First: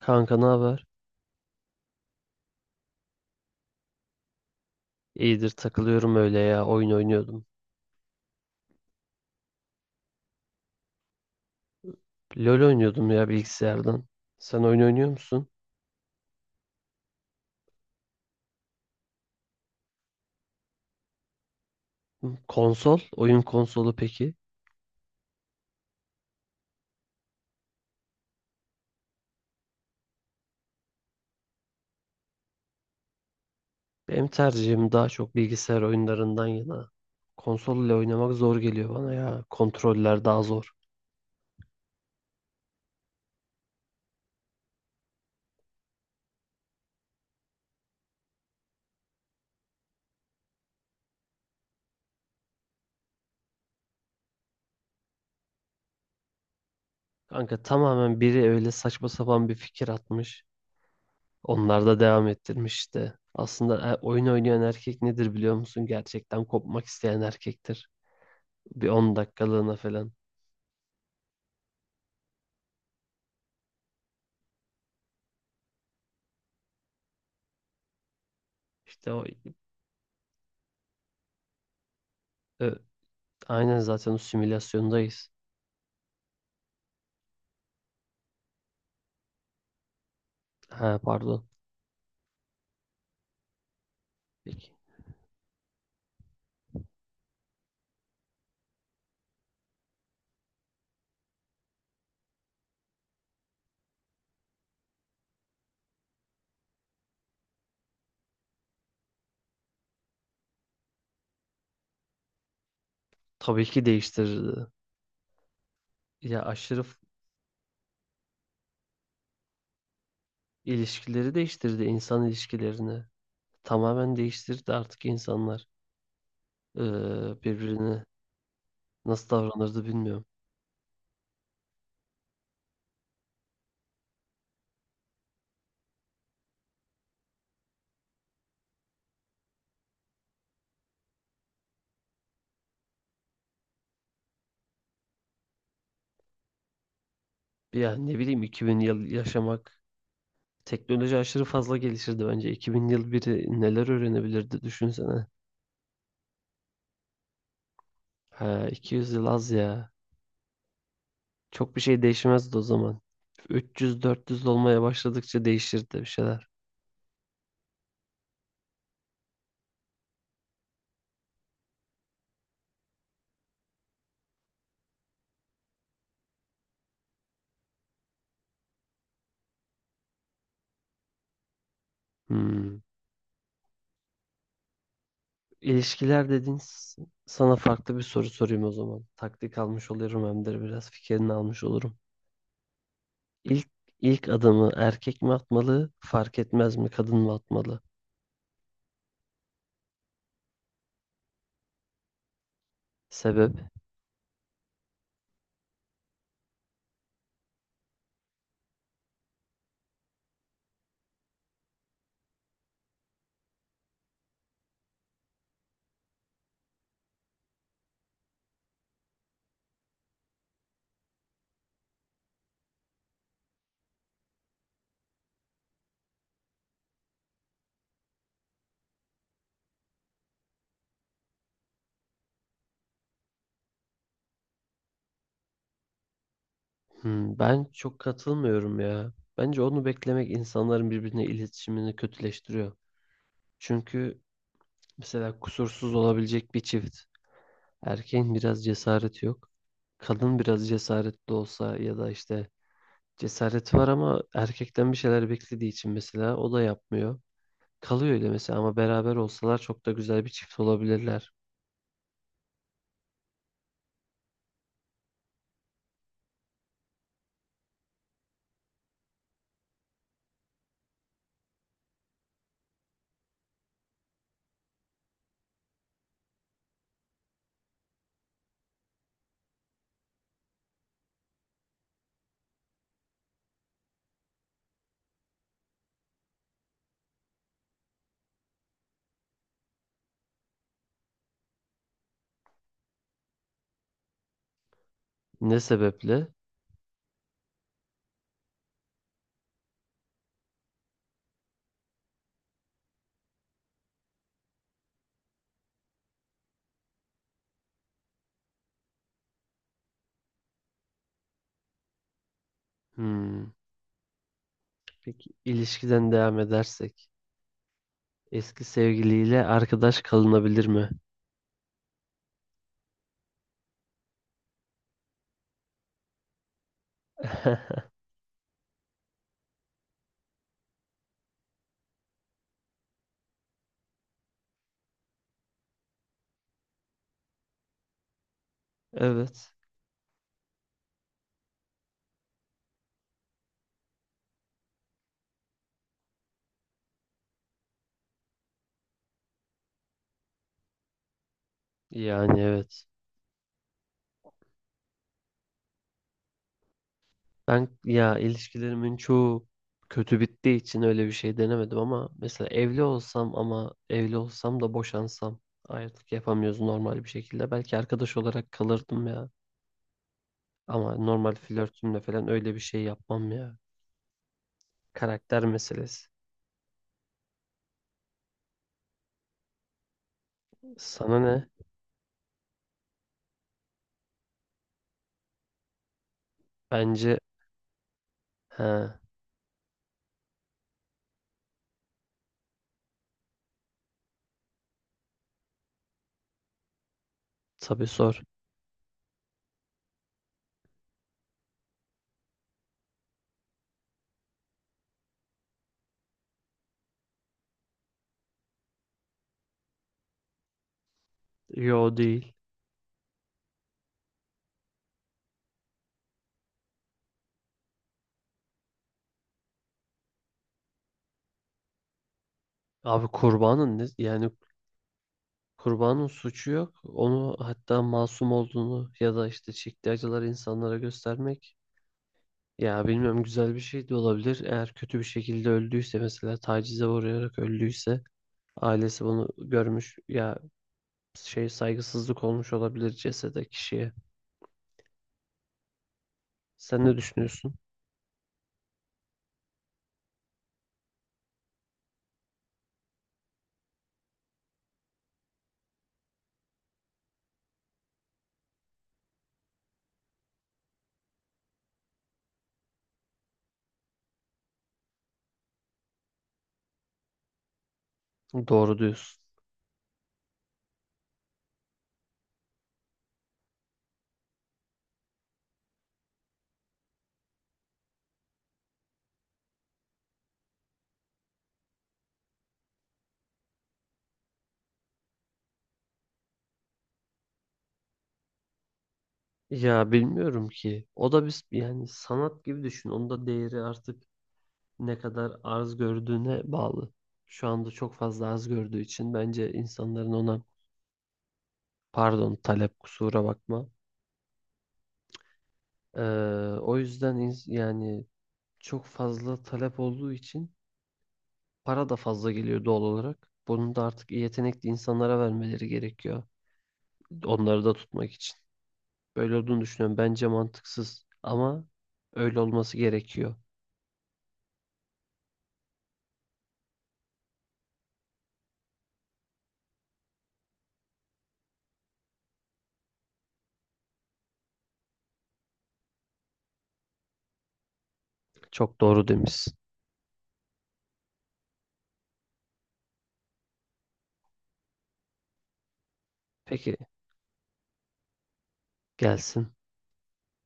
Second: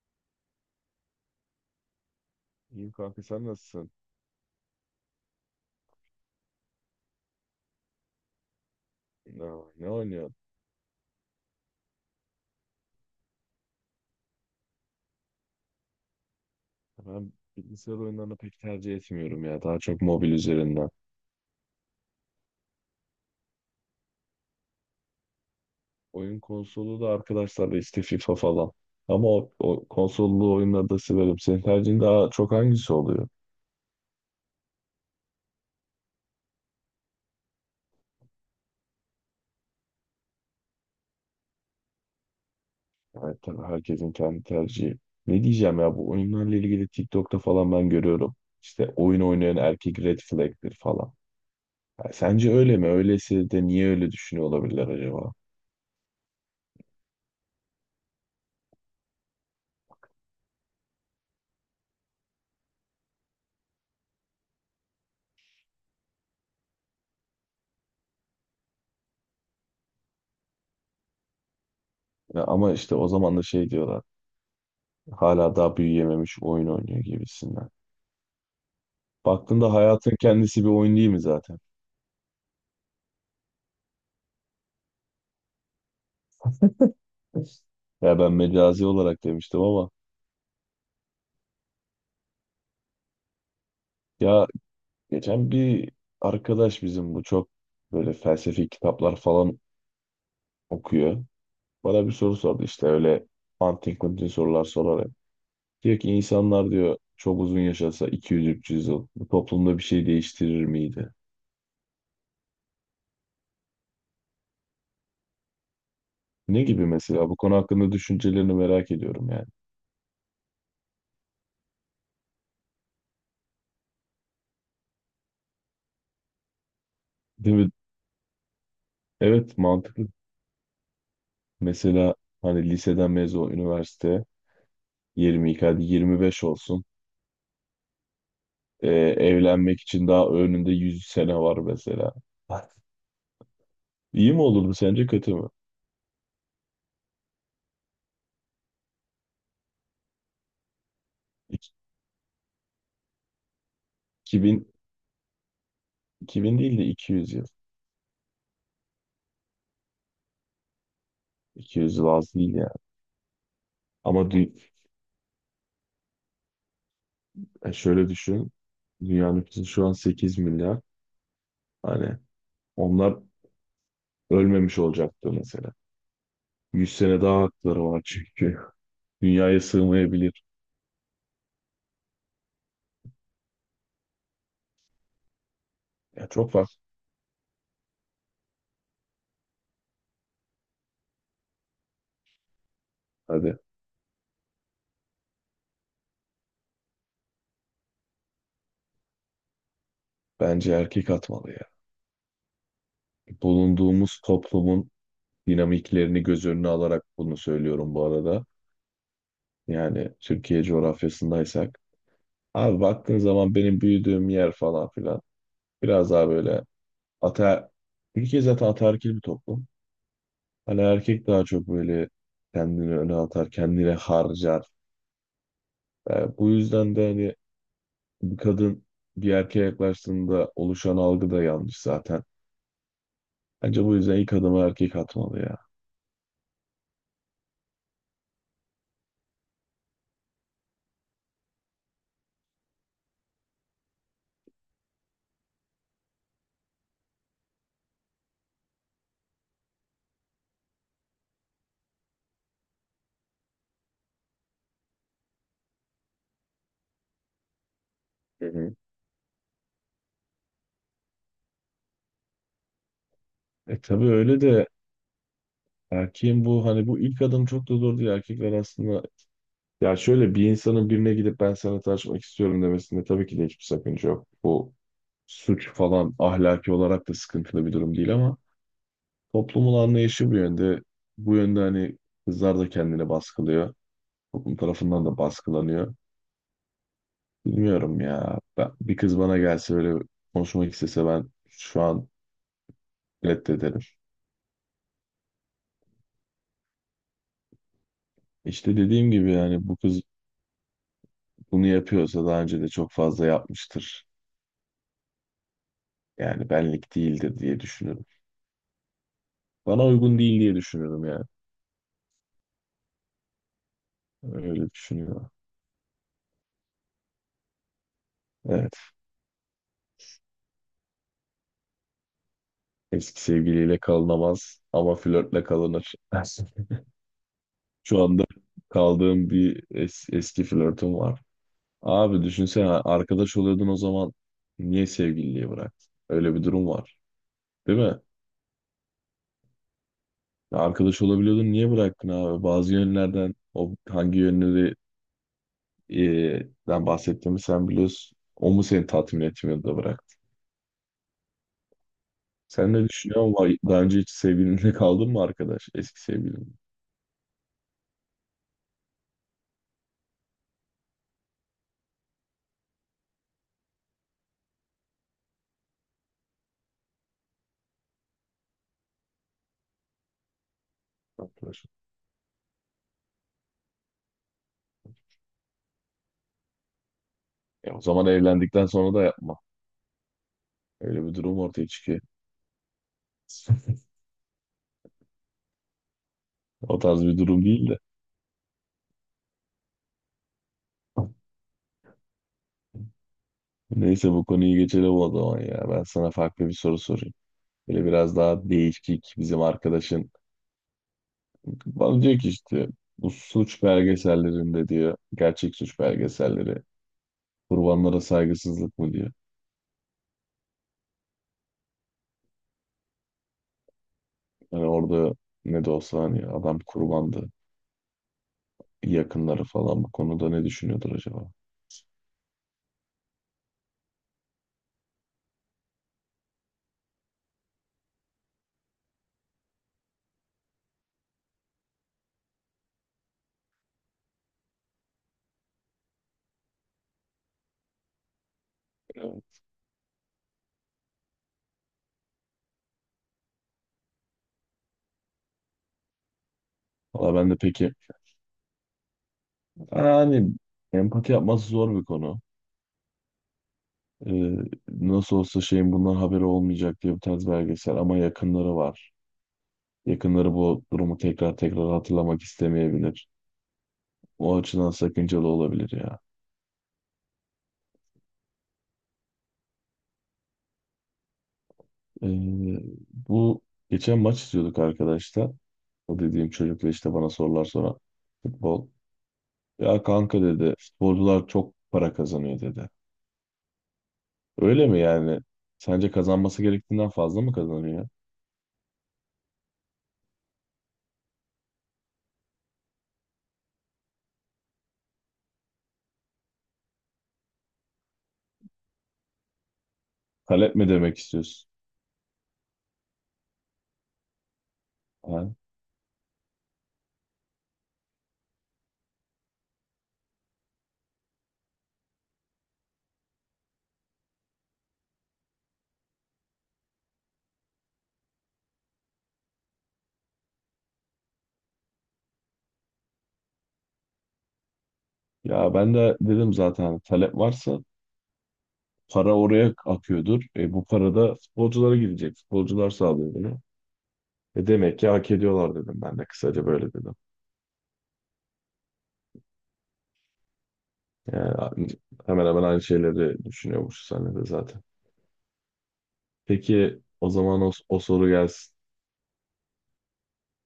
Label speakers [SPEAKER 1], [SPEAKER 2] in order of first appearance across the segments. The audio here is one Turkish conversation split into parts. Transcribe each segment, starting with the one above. [SPEAKER 1] Kanka ne haber?
[SPEAKER 2] İyiyim kanka sen nasılsın?
[SPEAKER 1] İyidir takılıyorum öyle ya, oyun oynuyordum.
[SPEAKER 2] Ne, ne oynuyorsun?
[SPEAKER 1] LoL oynuyordum ya, bilgisayardan. Sen oyun oynuyor musun?
[SPEAKER 2] Ben bilgisayar oyunlarını pek tercih etmiyorum ya. Daha çok mobil üzerinden.
[SPEAKER 1] Konsol, oyun konsolu peki?
[SPEAKER 2] Oyun konsolu da arkadaşlarla işte FIFA falan. Ama o konsollu oyunları da severim. Senin tercihin daha çok hangisi oluyor?
[SPEAKER 1] Benim tercihim daha çok bilgisayar oyunlarından yana. Konsol ile oynamak zor geliyor bana ya. Kontroller daha zor.
[SPEAKER 2] Evet tabii herkesin kendi tercihi. Ne diyeceğim ya, bu oyunlarla ilgili TikTok'ta falan ben görüyorum. İşte oyun oynayan erkek red flag'tir falan. Ha, sence öyle mi? Öyleyse de niye öyle düşünüyor olabilirler acaba?
[SPEAKER 1] Kanka tamamen biri öyle saçma sapan bir fikir atmış. Onlar da devam ettirmiş işte. Aslında oyun oynayan erkek nedir biliyor musun? Gerçekten kopmak isteyen erkektir. Bir 10 dakikalığına falan.
[SPEAKER 2] Ya ama işte o zaman da şey diyorlar. Hala daha büyüyememiş, oyun oynuyor gibisinden.
[SPEAKER 1] İşte o
[SPEAKER 2] Baktığında hayatın kendisi bir oyun değil mi zaten?
[SPEAKER 1] ö- aynen, zaten o simülasyondayız.
[SPEAKER 2] Ya ben mecazi olarak demiştim ama
[SPEAKER 1] Ha pardon.
[SPEAKER 2] ya.
[SPEAKER 1] Peki.
[SPEAKER 2] Geçen bir arkadaş bizim, bu çok böyle felsefi kitaplar falan okuyor. Bana bir soru sordu işte öyle antin kuntin sorular sorarak. Diyor ki insanlar diyor çok uzun yaşasa 200-300 yıl bu toplumda bir şey değiştirir miydi?
[SPEAKER 1] Tabii ki değiştirirdi. Ya
[SPEAKER 2] Ne
[SPEAKER 1] aşırı
[SPEAKER 2] gibi
[SPEAKER 1] f-
[SPEAKER 2] mesela, bu konu hakkında düşüncelerini merak ediyorum yani.
[SPEAKER 1] ilişkileri değiştirdi, insan ilişkilerini. Tamamen değiştirdi artık insanlar. Ee,
[SPEAKER 2] Değil mi?
[SPEAKER 1] birbirine nasıl
[SPEAKER 2] Evet,
[SPEAKER 1] davranırdı
[SPEAKER 2] mantıklı.
[SPEAKER 1] bilmiyorum.
[SPEAKER 2] Mesela hani liseden mezun üniversite 22, hadi 25 olsun. Ee, Evlenmek için daha önünde 100 sene var mesela. İyi mi olurdu sence kötü mü?
[SPEAKER 1] Ya ne bileyim, 2000 yıl yaşamak. Teknoloji aşırı
[SPEAKER 2] İki-
[SPEAKER 1] fazla gelişirdi bence. 2000 yıl biri neler öğrenebilirdi
[SPEAKER 2] 2000,
[SPEAKER 1] düşünsene.
[SPEAKER 2] 2000 değil de 200 yıl.
[SPEAKER 1] Ha, 200 yıl az ya. Çok bir
[SPEAKER 2] 200
[SPEAKER 1] şey
[SPEAKER 2] yıl az değil
[SPEAKER 1] değişmezdi o
[SPEAKER 2] yani.
[SPEAKER 1] zaman.
[SPEAKER 2] Ama
[SPEAKER 1] 300-400
[SPEAKER 2] dü-
[SPEAKER 1] olmaya başladıkça değişirdi bir şeyler.
[SPEAKER 2] Şöyle düşün. Dünya nüfusu şu an 8 milyar. Hani onlar ölmemiş olacaktı mesela. 100 sene daha hakları var çünkü. Dünyaya sığmayabilir.
[SPEAKER 1] Hmm.
[SPEAKER 2] Ya
[SPEAKER 1] İlişkiler
[SPEAKER 2] çok
[SPEAKER 1] dedin.
[SPEAKER 2] var.
[SPEAKER 1] Sana farklı bir soru sorayım o zaman. Taktik almış oluyorum, hem de biraz fikrini almış olurum.
[SPEAKER 2] Hadi,
[SPEAKER 1] İlk ilk adımı erkek mi atmalı, fark etmez mi, kadın mı atmalı?
[SPEAKER 2] bence erkek atmalı ya.
[SPEAKER 1] Sebep?
[SPEAKER 2] Bulunduğumuz toplumun dinamiklerini göz önüne alarak bunu söylüyorum bu arada. Yani Türkiye coğrafyasındaysak. Abi baktığın zaman benim büyüdüğüm yer falan filan. Biraz daha böyle ater... Türkiye zaten ataerkil bir toplum. Hani erkek daha çok böyle kendini öne atar, kendine harcar. E, bu yüzden de hani bir kadın bir erkeğe yaklaştığında oluşan algı da yanlış zaten. Bence bu yüzden ilk adımı erkek atmalı ya.
[SPEAKER 1] Hmm, ben çok katılmıyorum ya. Bence onu beklemek insanların birbirine iletişimini kötüleştiriyor. Çünkü mesela kusursuz olabilecek bir çift. Erkeğin biraz cesareti yok. Kadın biraz cesaretli olsa ya da işte cesareti var ama erkekten bir şeyler beklediği için mesela o da yapmıyor. Kalıyor öyle
[SPEAKER 2] Hı
[SPEAKER 1] mesela,
[SPEAKER 2] hı.
[SPEAKER 1] ama beraber olsalar çok da güzel bir çift olabilirler.
[SPEAKER 2] E tabii öyle de, erkeğin bu hani bu ilk adım çok da zor değil. Erkekler aslında. Ya şöyle, bir insanın birine gidip ben sana tanışmak istiyorum demesinde tabii ki de hiçbir sakınca yok. Bu suç falan, ahlaki olarak da sıkıntılı bir durum değil ama toplumun anlayışı bu yönde. Bu yönde hani kızlar da kendini baskılıyor. Toplum tarafından da baskılanıyor. Bilmiyorum ya. Ben, bir kız bana gelse öyle konuşmak istese, ben şu an reddederim.
[SPEAKER 1] Ne sebeple?
[SPEAKER 2] İşte dediğim gibi yani, bu kız bunu yapıyorsa daha önce de çok fazla yapmıştır. Yani benlik değildir diye düşünüyorum. Bana uygun değil diye düşünüyorum yani.
[SPEAKER 1] Hmm.
[SPEAKER 2] Öyle düşünüyor.
[SPEAKER 1] Peki ilişkiden devam edersek, eski
[SPEAKER 2] Evet.
[SPEAKER 1] sevgiliyle arkadaş kalınabilir mi?
[SPEAKER 2] Eski sevgiliyle kalınamaz ama flörtle kalınır. Şu anda kaldığım bir eski flörtüm var. Abi düşünsene, arkadaş oluyordun o zaman niye sevgililiği bıraktın? Öyle bir durum var. Değil mi?
[SPEAKER 1] Evet.
[SPEAKER 2] Arkadaş olabiliyordun niye bıraktın abi? Bazı yönlerden, o hangi yönleri e, den bahsettiğimi sen biliyorsun. O mu seni tatmin etmiyordu da bıraktı?
[SPEAKER 1] Yani
[SPEAKER 2] Sen
[SPEAKER 1] evet.
[SPEAKER 2] ne düşünüyorsun? Vay, daha önce hiç sevgilinle kaldın mı arkadaş? Eski sevgilin.
[SPEAKER 1] Ben ya, ilişkilerimin çoğu kötü bittiği için öyle bir şey denemedim, ama mesela evli olsam, ama evli olsam da boşansam, ayrılık yapamıyoruz normal bir şekilde. Belki arkadaş olarak kalırdım ya. Ama normal flörtümle falan öyle bir şey yapmam ya. Karakter meselesi.
[SPEAKER 2] E, o zaman evlendikten sonra da yapma. Öyle bir
[SPEAKER 1] Sana
[SPEAKER 2] durum
[SPEAKER 1] ne?
[SPEAKER 2] ortaya çıkıyor. O tarz
[SPEAKER 1] Bence,
[SPEAKER 2] bir durum değil de.
[SPEAKER 1] he,
[SPEAKER 2] Neyse bu konuyu geçelim o zaman ya. Ben sana farklı bir soru sorayım. Böyle
[SPEAKER 1] tabii
[SPEAKER 2] biraz
[SPEAKER 1] sor.
[SPEAKER 2] daha değişik bizim arkadaşın. Bana diyor ki işte, bu suç belgesellerinde diyor. Gerçek suç belgeselleri. Kurbanlara saygısızlık mı diyor.
[SPEAKER 1] Yo, değil.
[SPEAKER 2] Hani orada ne de olsa hani adam kurbandı. Yakınları falan bu konuda ne düşünüyordur acaba?
[SPEAKER 1] Abi kurbanın ne? Yani kurbanın suçu yok. Onu hatta masum olduğunu ya da işte çektiği acıları insanlara göstermek. Ya bilmiyorum, güzel bir şey de olabilir. Eğer kötü bir şekilde öldüyse, mesela tacize uğrayarak öldüyse, ailesi bunu
[SPEAKER 2] Evet.
[SPEAKER 1] görmüş ya, şey, saygısızlık olmuş olabilir cesede, kişiye. Sen ne
[SPEAKER 2] Valla ben de
[SPEAKER 1] düşünüyorsun?
[SPEAKER 2] peki. Yani hani empati yapması zor bir konu. Ee, Nasıl olsa şeyin bundan haberi olmayacak diye bir tarz belgesel ama yakınları var. Yakınları bu durumu tekrar tekrar hatırlamak istemeyebilir. O açıdan sakıncalı olabilir ya.
[SPEAKER 1] Doğru diyorsun.
[SPEAKER 2] Ee, Bu geçen maç izliyorduk arkadaşlar. O dediğim çocukla işte, bana sorular soran futbol. Ya kanka dedi, futbolcular çok para kazanıyor dedi. Öyle mi yani? Sence kazanması gerektiğinden fazla mı kazanıyor?
[SPEAKER 1] Ya bilmiyorum ki. O da biz, yani sanat gibi düşün. Onun da değeri artık ne kadar arz gördüğüne bağlı. Şu anda çok fazla arz gördüğü için, bence insanların ona,
[SPEAKER 2] Talep mi demek istiyorsun?
[SPEAKER 1] pardon, talep, kusura bakma.
[SPEAKER 2] Ha?
[SPEAKER 1] Ee, o yüzden yani çok fazla talep olduğu için para da fazla geliyor doğal olarak. Bunu da artık yetenekli insanlara vermeleri gerekiyor. Onları da tutmak için. Böyle olduğunu düşünüyorum. Bence mantıksız ama öyle olması gerekiyor.
[SPEAKER 2] Ya ben de dedim zaten hani, talep varsa para oraya akıyordur. E, bu para da futbolculara gidecek. Futbolcular sağlıyor bunu. E, demek ki hak ediyorlar dedim ben de, kısaca böyle dedim.
[SPEAKER 1] Çok doğru demişsin.
[SPEAKER 2] Yani hemen hemen aynı şeyleri düşünüyormuş sen de zaten.
[SPEAKER 1] Peki
[SPEAKER 2] Peki o zaman o soru gelsin.
[SPEAKER 1] gelsin.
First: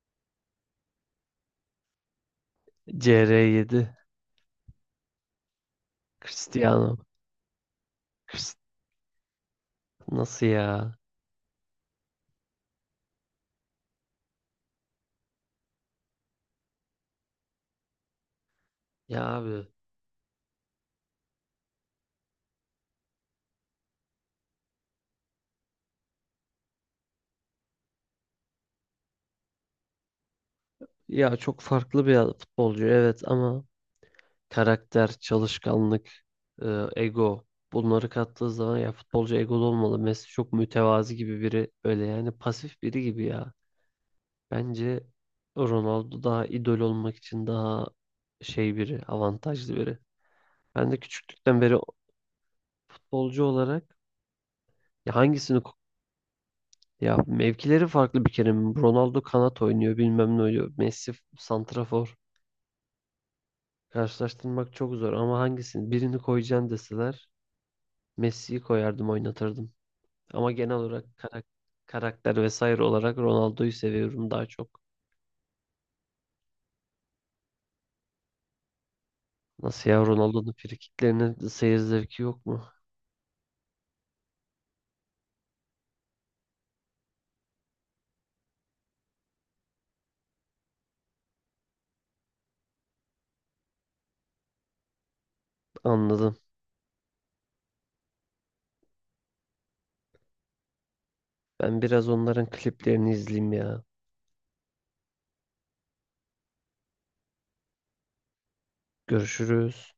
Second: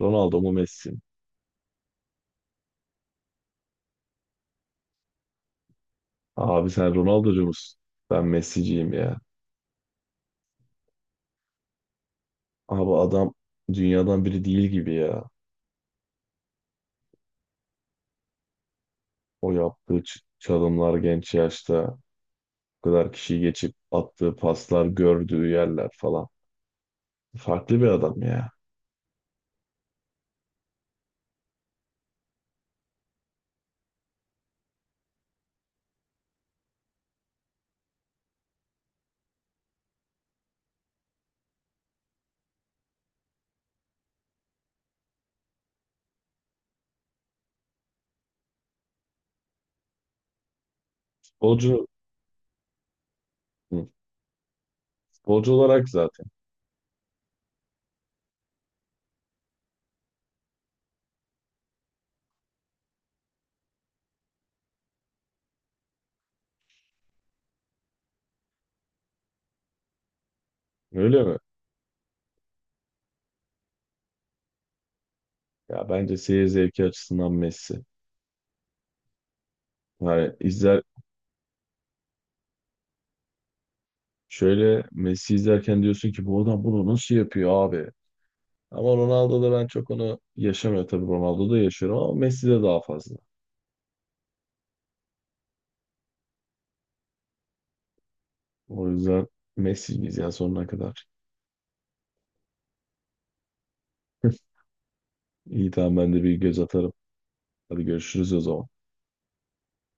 [SPEAKER 2] Ronaldo mu Messi mi?
[SPEAKER 1] CR7,
[SPEAKER 2] Abi sen
[SPEAKER 1] Cristiano.
[SPEAKER 2] Ronaldo'cu musun? Ben
[SPEAKER 1] Crist-
[SPEAKER 2] Messi'ciyim ya.
[SPEAKER 1] Nasıl ya?
[SPEAKER 2] Abi adam dünyadan biri değil gibi ya.
[SPEAKER 1] Ya
[SPEAKER 2] O
[SPEAKER 1] abi.
[SPEAKER 2] yaptığı çalımlar genç yaşta, bu kadar kişiyi geçip attığı paslar, gördüğü yerler falan. Farklı bir adam ya.
[SPEAKER 1] Ya çok farklı bir futbolcu evet, ama karakter, çalışkanlık, e, ego, bunları kattığı zaman ya futbolcu egolu olmalı. Messi çok mütevazi gibi biri, öyle yani pasif biri gibi ya. Bence Ronaldo daha idol olmak için daha şey biri, avantajlı biri. Ben de küçüklükten beri
[SPEAKER 2] Futbolcu.
[SPEAKER 1] futbolcu olarak ya
[SPEAKER 2] Futbolcu
[SPEAKER 1] hangisini
[SPEAKER 2] olarak zaten.
[SPEAKER 1] ya mevkileri farklı bir kere. Ronaldo kanat oynuyor, bilmem ne oynuyor. Messi santrafor. Karşılaştırmak çok zor, ama hangisini, birini koyacaksın deseler, Messi'yi koyardım, oynatırdım. Ama genel olarak
[SPEAKER 2] Öyle mi?
[SPEAKER 1] karakter vesaire olarak Ronaldo'yu seviyorum daha çok.
[SPEAKER 2] Ya bence seyir zevki açısından Messi.
[SPEAKER 1] Nasıl ya,
[SPEAKER 2] Yani
[SPEAKER 1] Ronaldo'nun
[SPEAKER 2] izler,
[SPEAKER 1] frikiklerinin seyir zevki yok mu?
[SPEAKER 2] şöyle Messi izlerken diyorsun ki bu adam bunu nasıl yapıyor abi? Ama Ronaldo'da ben çok onu yaşamıyor, tabii Ronaldo'da yaşıyorum ama Messi'de daha fazla.
[SPEAKER 1] Anladım.
[SPEAKER 2] O yüzden Messi'yiz ya sonuna kadar.
[SPEAKER 1] Ben biraz onların kliplerini izleyeyim ya.
[SPEAKER 2] İyi tamam, ben de bir göz atarım. Hadi görüşürüz o zaman.
[SPEAKER 1] Görüşürüz.